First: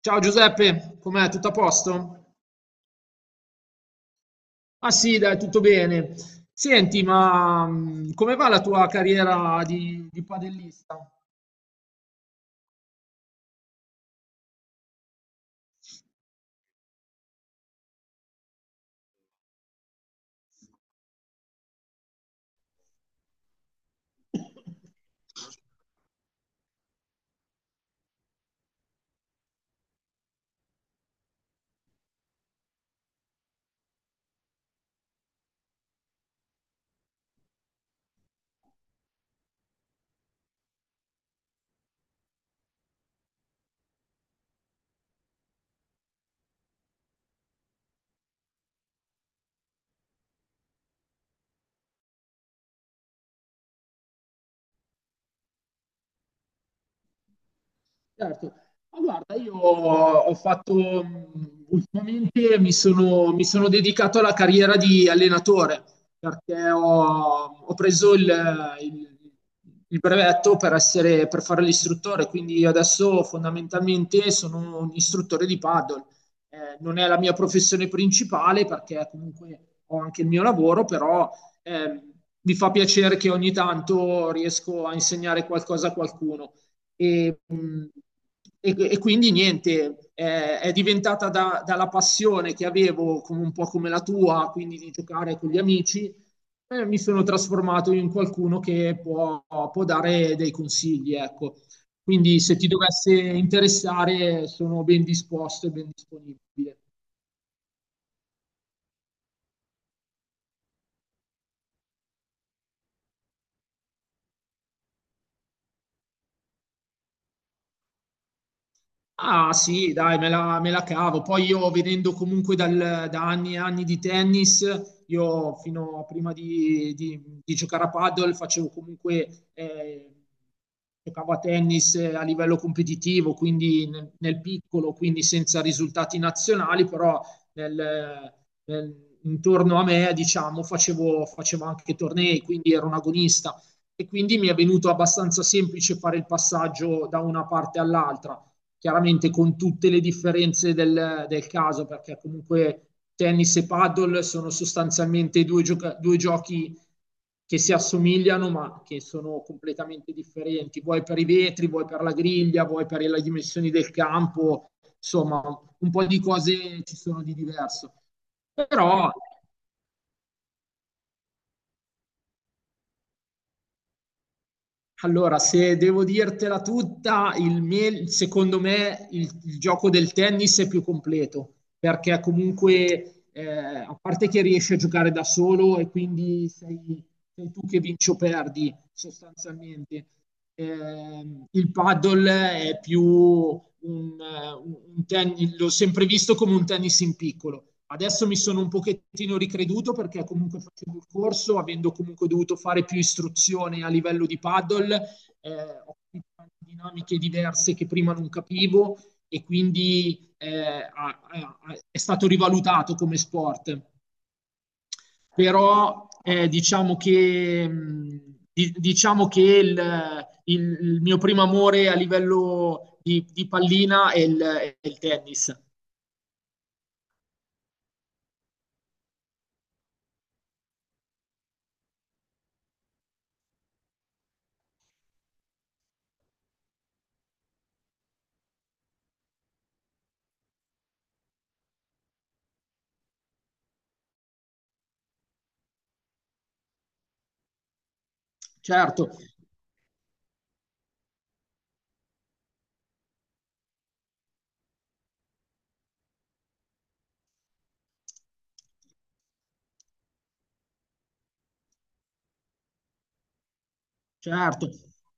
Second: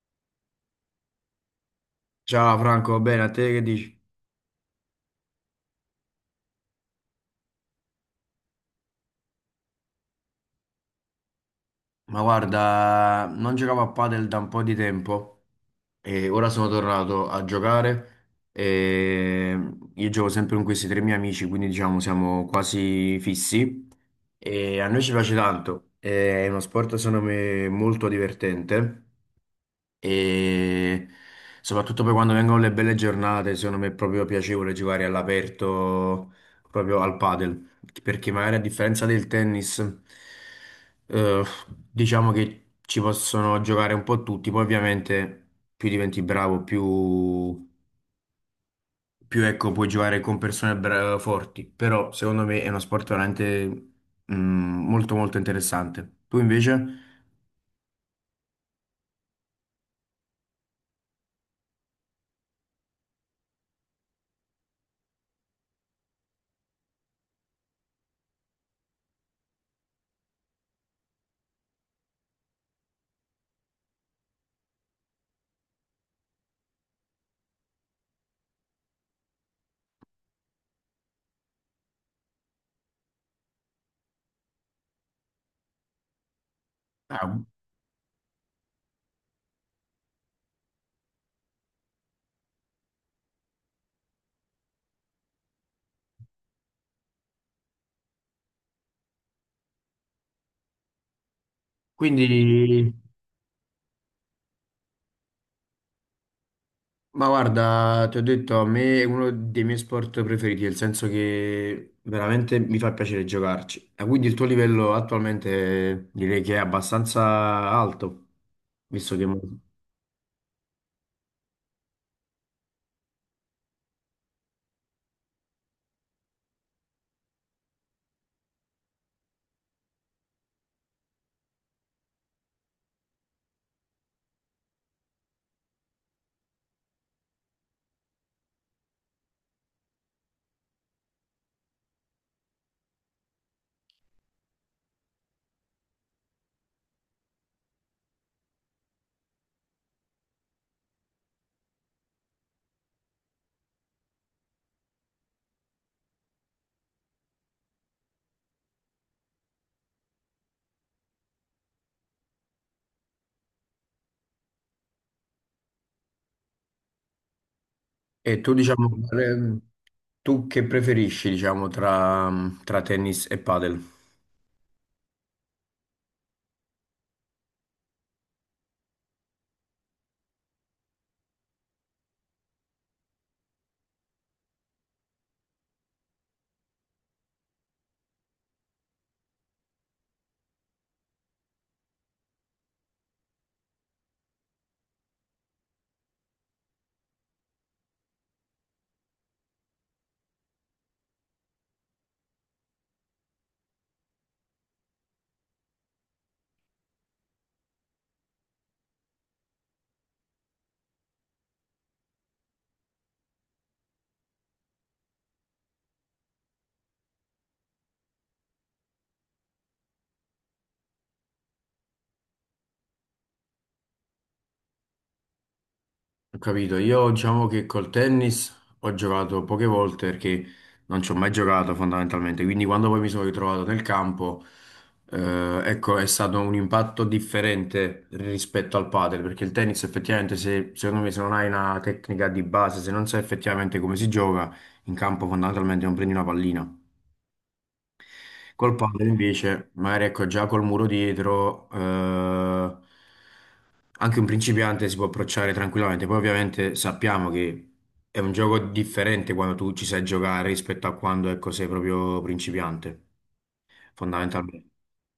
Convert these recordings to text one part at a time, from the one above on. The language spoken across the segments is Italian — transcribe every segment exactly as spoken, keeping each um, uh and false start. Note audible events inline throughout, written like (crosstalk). Ciao Giuseppe, com'è? Tutto a posto? Ciao Franco, va bene? A te che dici? Ah sì, dai, tutto bene. Senti, ma mm, come va la tua carriera di, di padellista? Ma guarda, non giocavo a padel da un po' di tempo e ora sono tornato a giocare e io gioco sempre con questi tre miei amici, quindi diciamo siamo quasi fissi e a noi ci piace tanto, è uno sport secondo me molto divertente e soprattutto poi quando vengono le belle giornate, secondo me è proprio piacevole giocare all'aperto, proprio al padel, perché magari a differenza del tennis, eh, diciamo che ci possono giocare un po' tutti, poi ovviamente più diventi bravo, più, più ecco, puoi giocare con persone bra- forti, però secondo me è uno sport veramente mm, molto molto interessante. Tu invece? Certo. Ma guarda, io ho fatto mh, ultimamente mi sono, mi sono dedicato alla carriera di allenatore perché ho, ho preso il, il- il brevetto per essere, per fare l'istruttore, quindi io adesso fondamentalmente sono un istruttore di paddle. Eh, non è la mia professione principale perché comunque ho anche il mio lavoro, però ehm, mi fa piacere che ogni tanto riesco a insegnare qualcosa a qualcuno. Ah, E, mh, e, e quindi niente, eh, è diventata da- dalla passione che avevo, come un po' come la tua, quindi di giocare con gli amici, eh, mi sono trasformato in qualcuno che può, può dare dei consigli, ecco. Quindi se ti quindi... dovesse interessare, sono ben disposto e ben disponibile. Ma guarda, ti ho detto, a me è uno dei miei sport preferiti, nel senso che veramente mi fa piacere giocarci. E quindi il tuo livello attualmente direi che è abbastanza alto, visto che... Ah sì, dai, me la, me la cavo. Poi io venendo comunque dal- da anni e anni di tennis, io fino a prima di, di- di giocare a paddle facevo comunque, eh, giocavo a tennis eh, a livello competitivo, quindi nel, nel piccolo, quindi senza risultati nazionali, però nel- nel- intorno a me, diciamo, facevo, facevo anche tornei, quindi ero un agonista e quindi mi è venuto abbastanza semplice fare il passaggio da una parte all'altra chiaramente con tutte le differenze del, del caso, perché comunque tennis e paddle sono sostanzialmente due, gioca- due giochi che si assomigliano ma che sono completamente differenti, vuoi per i vetri, vuoi per la griglia, vuoi per le dimensioni del campo, insomma un po' di cose ci sono di diverso. E tu, diciamo, Però eh, tu che preferisci, diciamo, tra, tra tennis e padel? allora, se devo dirtela tutta, il mie- secondo me il, il gioco del tennis è più completo, perché comunque, eh, a parte che riesci a giocare da solo e quindi sei, sei tu che vinci o perdi, sostanzialmente. Ehm, il paddle è più, un, un tennis, l'ho sempre visto come un tennis in piccolo. Adesso mi sono un pochettino ricreduto perché comunque facevo il corso, avendo comunque dovuto fare più istruzione a livello di paddle, eh, ho capito dinamiche diverse che prima non capivo e quindi eh, è stato rivalutato come sport però eh, diciamo che, mh, di- diciamo che il, il- il mio primo amore a livello di, di pallina è il, è il tennis. Ho capito, io diciamo che col tennis ho giocato poche volte perché non ci ho mai giocato fondamentalmente, quindi quando poi mi sono ritrovato nel campo, eh, ecco, è stato un impatto differente rispetto al padel, perché il tennis effettivamente, se, secondo me, se non hai una tecnica di base, se non sai effettivamente come si gioca, in campo fondamentalmente non prendi una pallina. Col padre Certo. invece, magari ecco già col muro dietro, eh, anche un principiante si può approcciare tranquillamente. Poi ovviamente sappiamo che è un gioco differente quando tu ci sai giocare rispetto a quando ecco, sei proprio principiante, fondamentalmente. Certo.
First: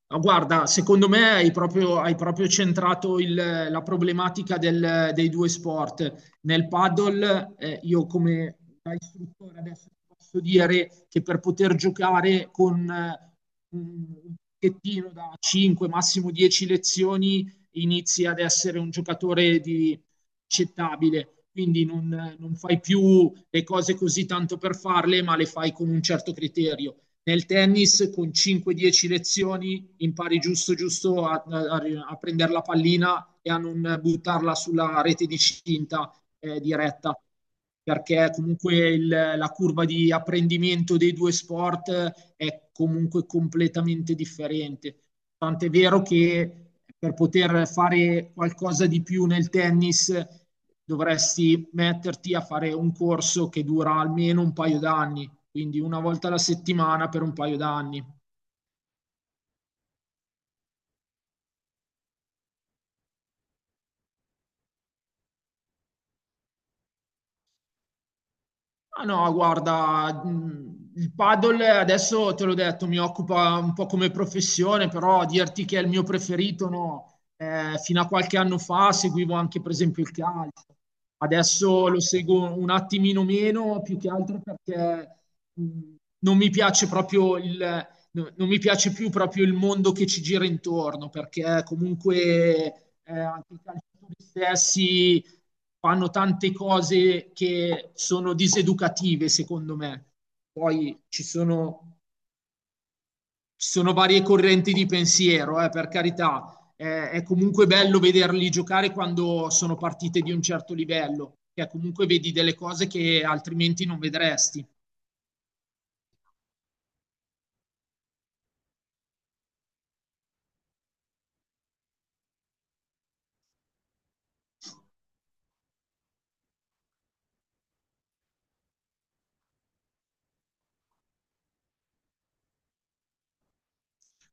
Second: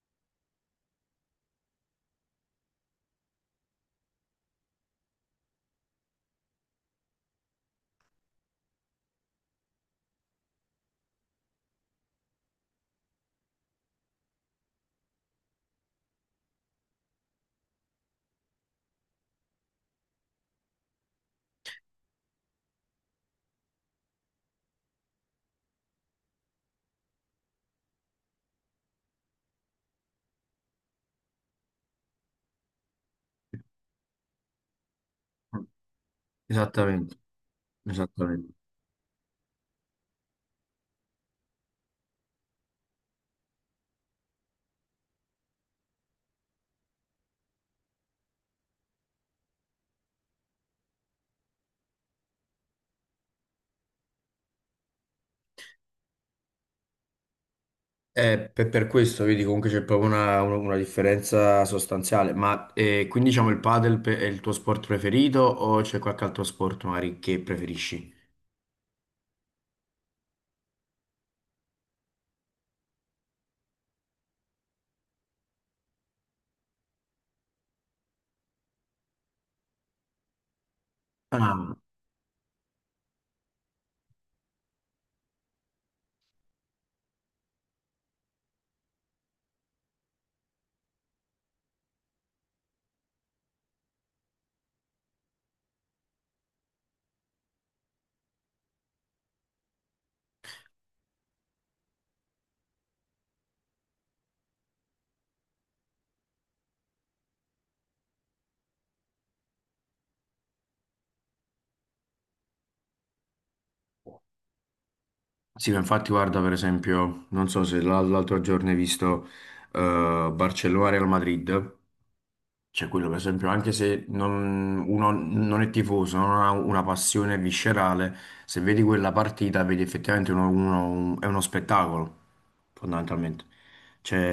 Ma guarda, secondo me hai proprio, hai proprio centrato il- la problematica del- dei due sport. Nel paddle, eh, io come da istruttore adesso ti posso dire che per poter giocare con eh, un un pacchettino da cinque, massimo dieci lezioni, inizi ad essere un giocatore di accettabile. Quindi non non fai più le cose così tanto per farle, ma le fai con un certo criterio. Nel tennis con cinque dieci lezioni impari giusto giusto a, a, a prendere la pallina e a non buttarla sulla rete di cinta eh, Esattamente, diretta perché esattamente. comunque il, la curva di apprendimento dei due sport eh, è comunque completamente differente. Tant'è vero che per poter fare qualcosa di più nel tennis dovresti metterti a fare un corso che dura almeno un paio d'anni quindi una volta alla settimana per un paio d'anni. Eh, per, per questo, vedi, comunque c'è proprio una, una- una differenza sostanziale. Ma eh, quindi diciamo il padel pe- è il tuo sport preferito o c'è qualche altro sport magari che preferisci? Ah no, guarda, mm, il paddle adesso te l'ho detto, mi occupa un po' come professione, però dirti che è il mio preferito, no. Eh, fino a qualche anno fa seguivo anche per esempio il calcio, Ah, adesso lo seguo un attimino meno, più che altro perché mh, non mi piace proprio il, no- non mi piace più proprio il mondo che ci gira intorno, perché comunque eh, anche i calciatori stessi fanno tante cose che sono diseducative, secondo me. Poi ci sono, ci sono varie correnti di pensiero, eh, per carità. Eh, è comunque bello vederli giocare quando sono partite di un certo livello, che comunque vedi delle cose che altrimenti non vedresti. sì, ma infatti guarda per esempio, non so se l'al- l'altro giorno hai visto eh, Barcellona-Real Madrid, cioè quello per esempio, anche se non, uno non è tifoso, non ha una passione viscerale, se vedi quella partita vedi effettivamente uno, uno- un- è uno spettacolo, fondamentalmente.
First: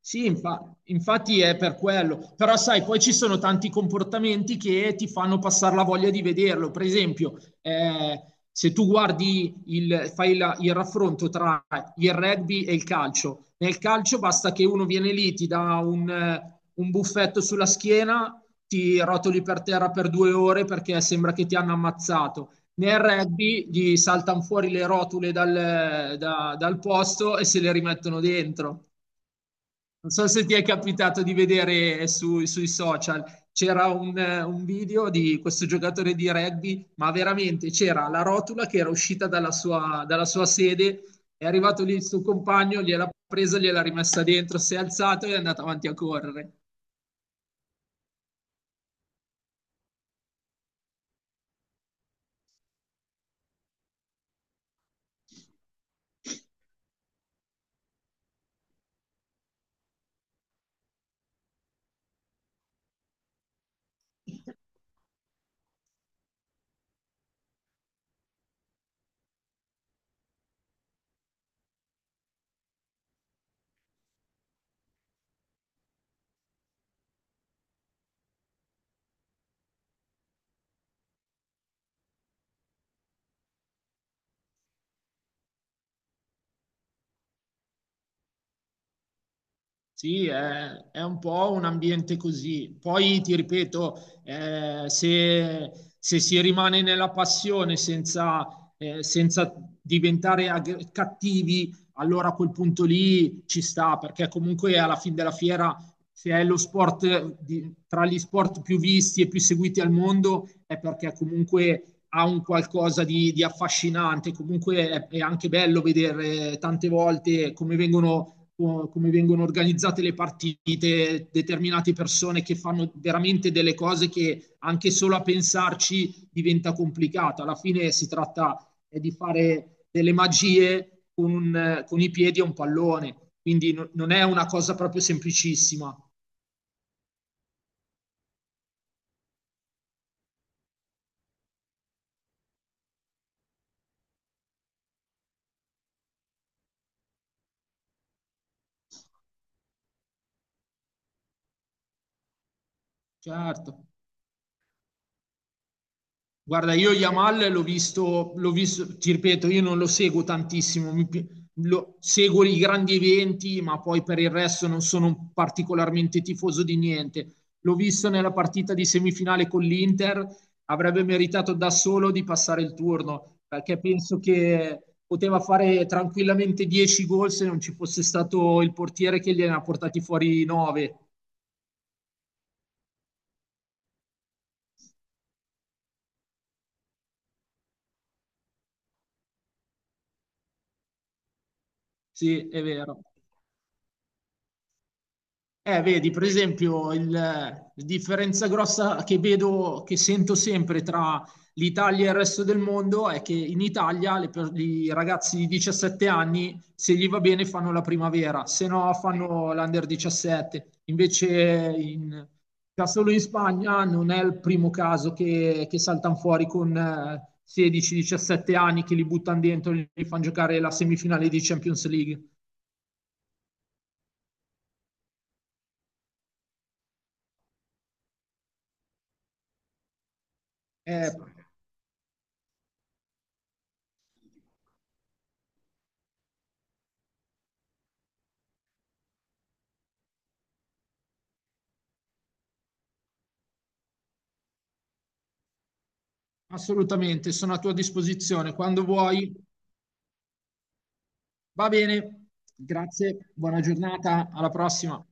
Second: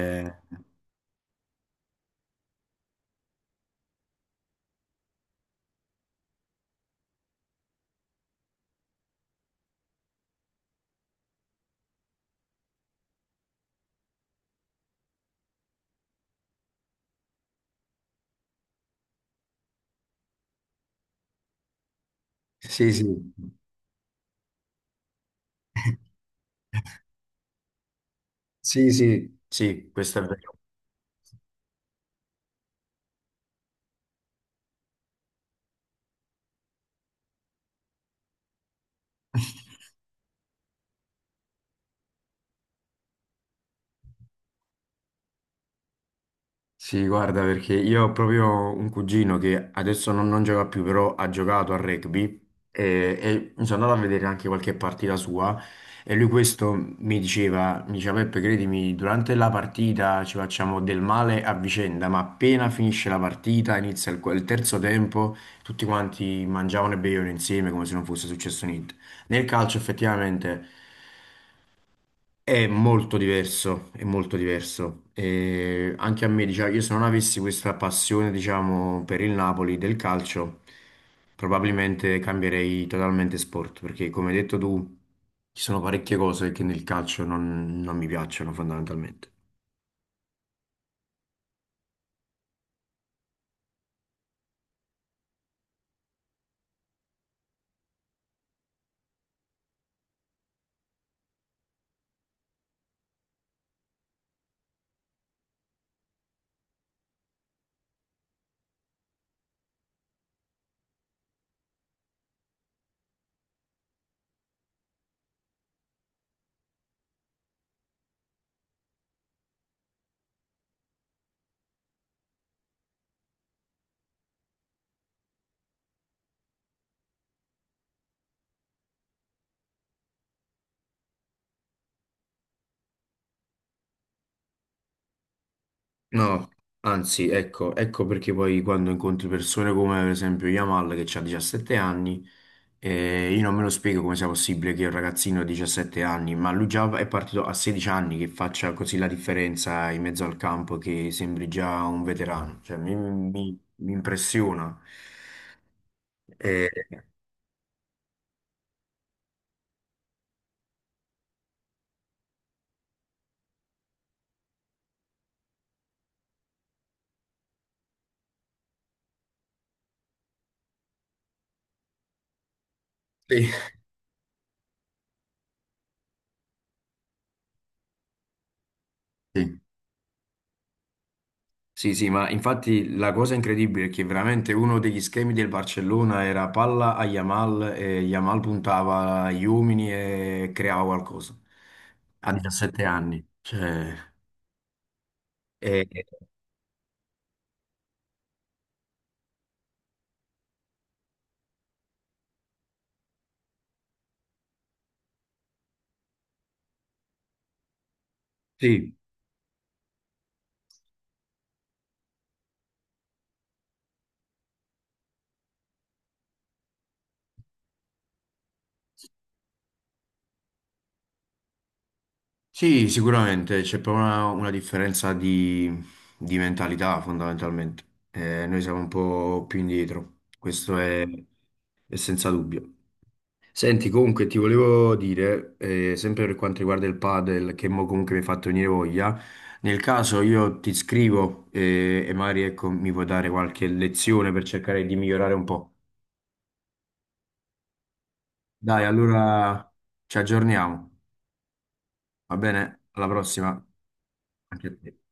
Sì, infa- infatti è per quello, però sai, poi ci sono tanti comportamenti che ti fanno passare la voglia di vederlo. Per esempio, eh, se tu guardi il, fai la- il raffronto tra il rugby e il calcio, nel calcio basta che uno viene lì, ti dà un, eh, un buffetto sulla schiena, ti rotoli per terra per due ore perché sembra che ti hanno ammazzato. sì, Nel sì, rugby gli saltano fuori le rotule dal, da- dal posto e se le rimettono dentro. sì, sì, sì, Non questo è so se vero. ti è capitato di vedere eh, su- sui social, c'era un, eh, un video di questo giocatore di rugby, ma veramente c'era la rotola che era uscita dalla (laughs) sua, dalla sua sede, è arrivato lì il suo compagno, gliel'ha presa, gliel'ha rimessa dentro, si è alzato e è andato avanti a correre. Sì, guarda, perché io ho proprio un cugino che adesso non, non gioca più, però ha giocato a rugby e, e mi sono andato a vedere anche qualche partita sua e lui questo mi diceva, mi diceva Peppe, credimi, durante la partita ci facciamo del male a vicenda, ma appena finisce la partita, inizia il, il terzo tempo, tutti quanti mangiavano e bevevano insieme come se non fosse successo niente. Nel calcio effettivamente... È molto diverso, è molto diverso. E anche a me, diciamo, io se non avessi questa passione, diciamo, per il Napoli del calcio, probabilmente cambierei totalmente sport, perché come hai detto tu, ci sono parecchie cose che nel calcio non, non mi piacciono fondamentalmente. Sì, è, è un po' un ambiente così. Poi ti ripeto, eh, se, se si rimane nella passione senza, eh, senza diventare ag- cattivi, allora a quel punto lì ci sta, perché comunque alla fine della fiera, se è lo sport di- tra gli sport più visti e più seguiti al mondo, è perché comunque ha un qualcosa di, di affascinante. Comunque è è anche bello vedere tante volte come vengono come vengono organizzate le partite, determinate persone che fanno veramente delle cose che anche solo a pensarci diventa complicata. Alla fine si tratta eh, di fare delle magie con, un, con i piedi a un pallone, quindi no, non è una cosa proprio semplicissima. No, anzi, ecco, ecco perché poi quando incontri persone come per esempio Yamal che ha diciassette anni. E io non me lo spiego come sia possibile che un ragazzino di diciassette anni, ma lui già è partito a sedici anni, che faccia così la differenza in mezzo al campo, che sembri già un veterano. Cioè, mi, mi- Certo. mi impressiona. Guarda, io E- Yamal l'ho visto, l'ho visto, ti ripeto, io non lo seguo tantissimo, mi pi- lo- seguo i grandi eventi, ma poi per il resto non sono particolarmente tifoso di niente. L'ho visto nella partita di semifinale con l'Inter, avrebbe meritato da solo di passare il turno, Sì. perché penso che poteva fare tranquillamente dieci gol se non ci fosse stato il portiere che gliene Sì. ha portati fuori nove. Sì, sì, ma infatti la cosa incredibile è che veramente uno degli schemi del Barcellona era palla a Yamal e Yamal puntava agli uomini e creava qualcosa a Sì, è diciassette vero. anni. Cioè, Eh, e- vedi, per esempio, il- la differenza grossa che vedo, che sento sempre tra l'Italia e il resto del mondo è che in Italia le per- i ragazzi di diciassette anni, se gli va bene, fanno la primavera, se no sì. fanno l'under diciassette. Invece in, da solo in Spagna non è il primo caso che, che saltano fuori con eh, sedici diciassette anni, che li buttano dentro e li fanno giocare la semifinale di Champions League. Sì, sicuramente c'è proprio una, una differenza di, di mentalità fondamentalmente. Eh, noi siamo un po' più indietro, questo è, Eh, è senza dubbio. Senti, comunque ti volevo dire, eh, sempre per quanto riguarda il padel, che mo comunque mi hai fatto venire voglia, nel caso io ti scrivo eh, e magari ecco, mi puoi dare qualche lezione per cercare di migliorare un po'. Assolutamente, sono a tua disposizione quando Dai, vuoi. allora ci aggiorniamo, Va bene, va bene? Alla grazie, buona prossima, giornata, alla anche a te. prossima.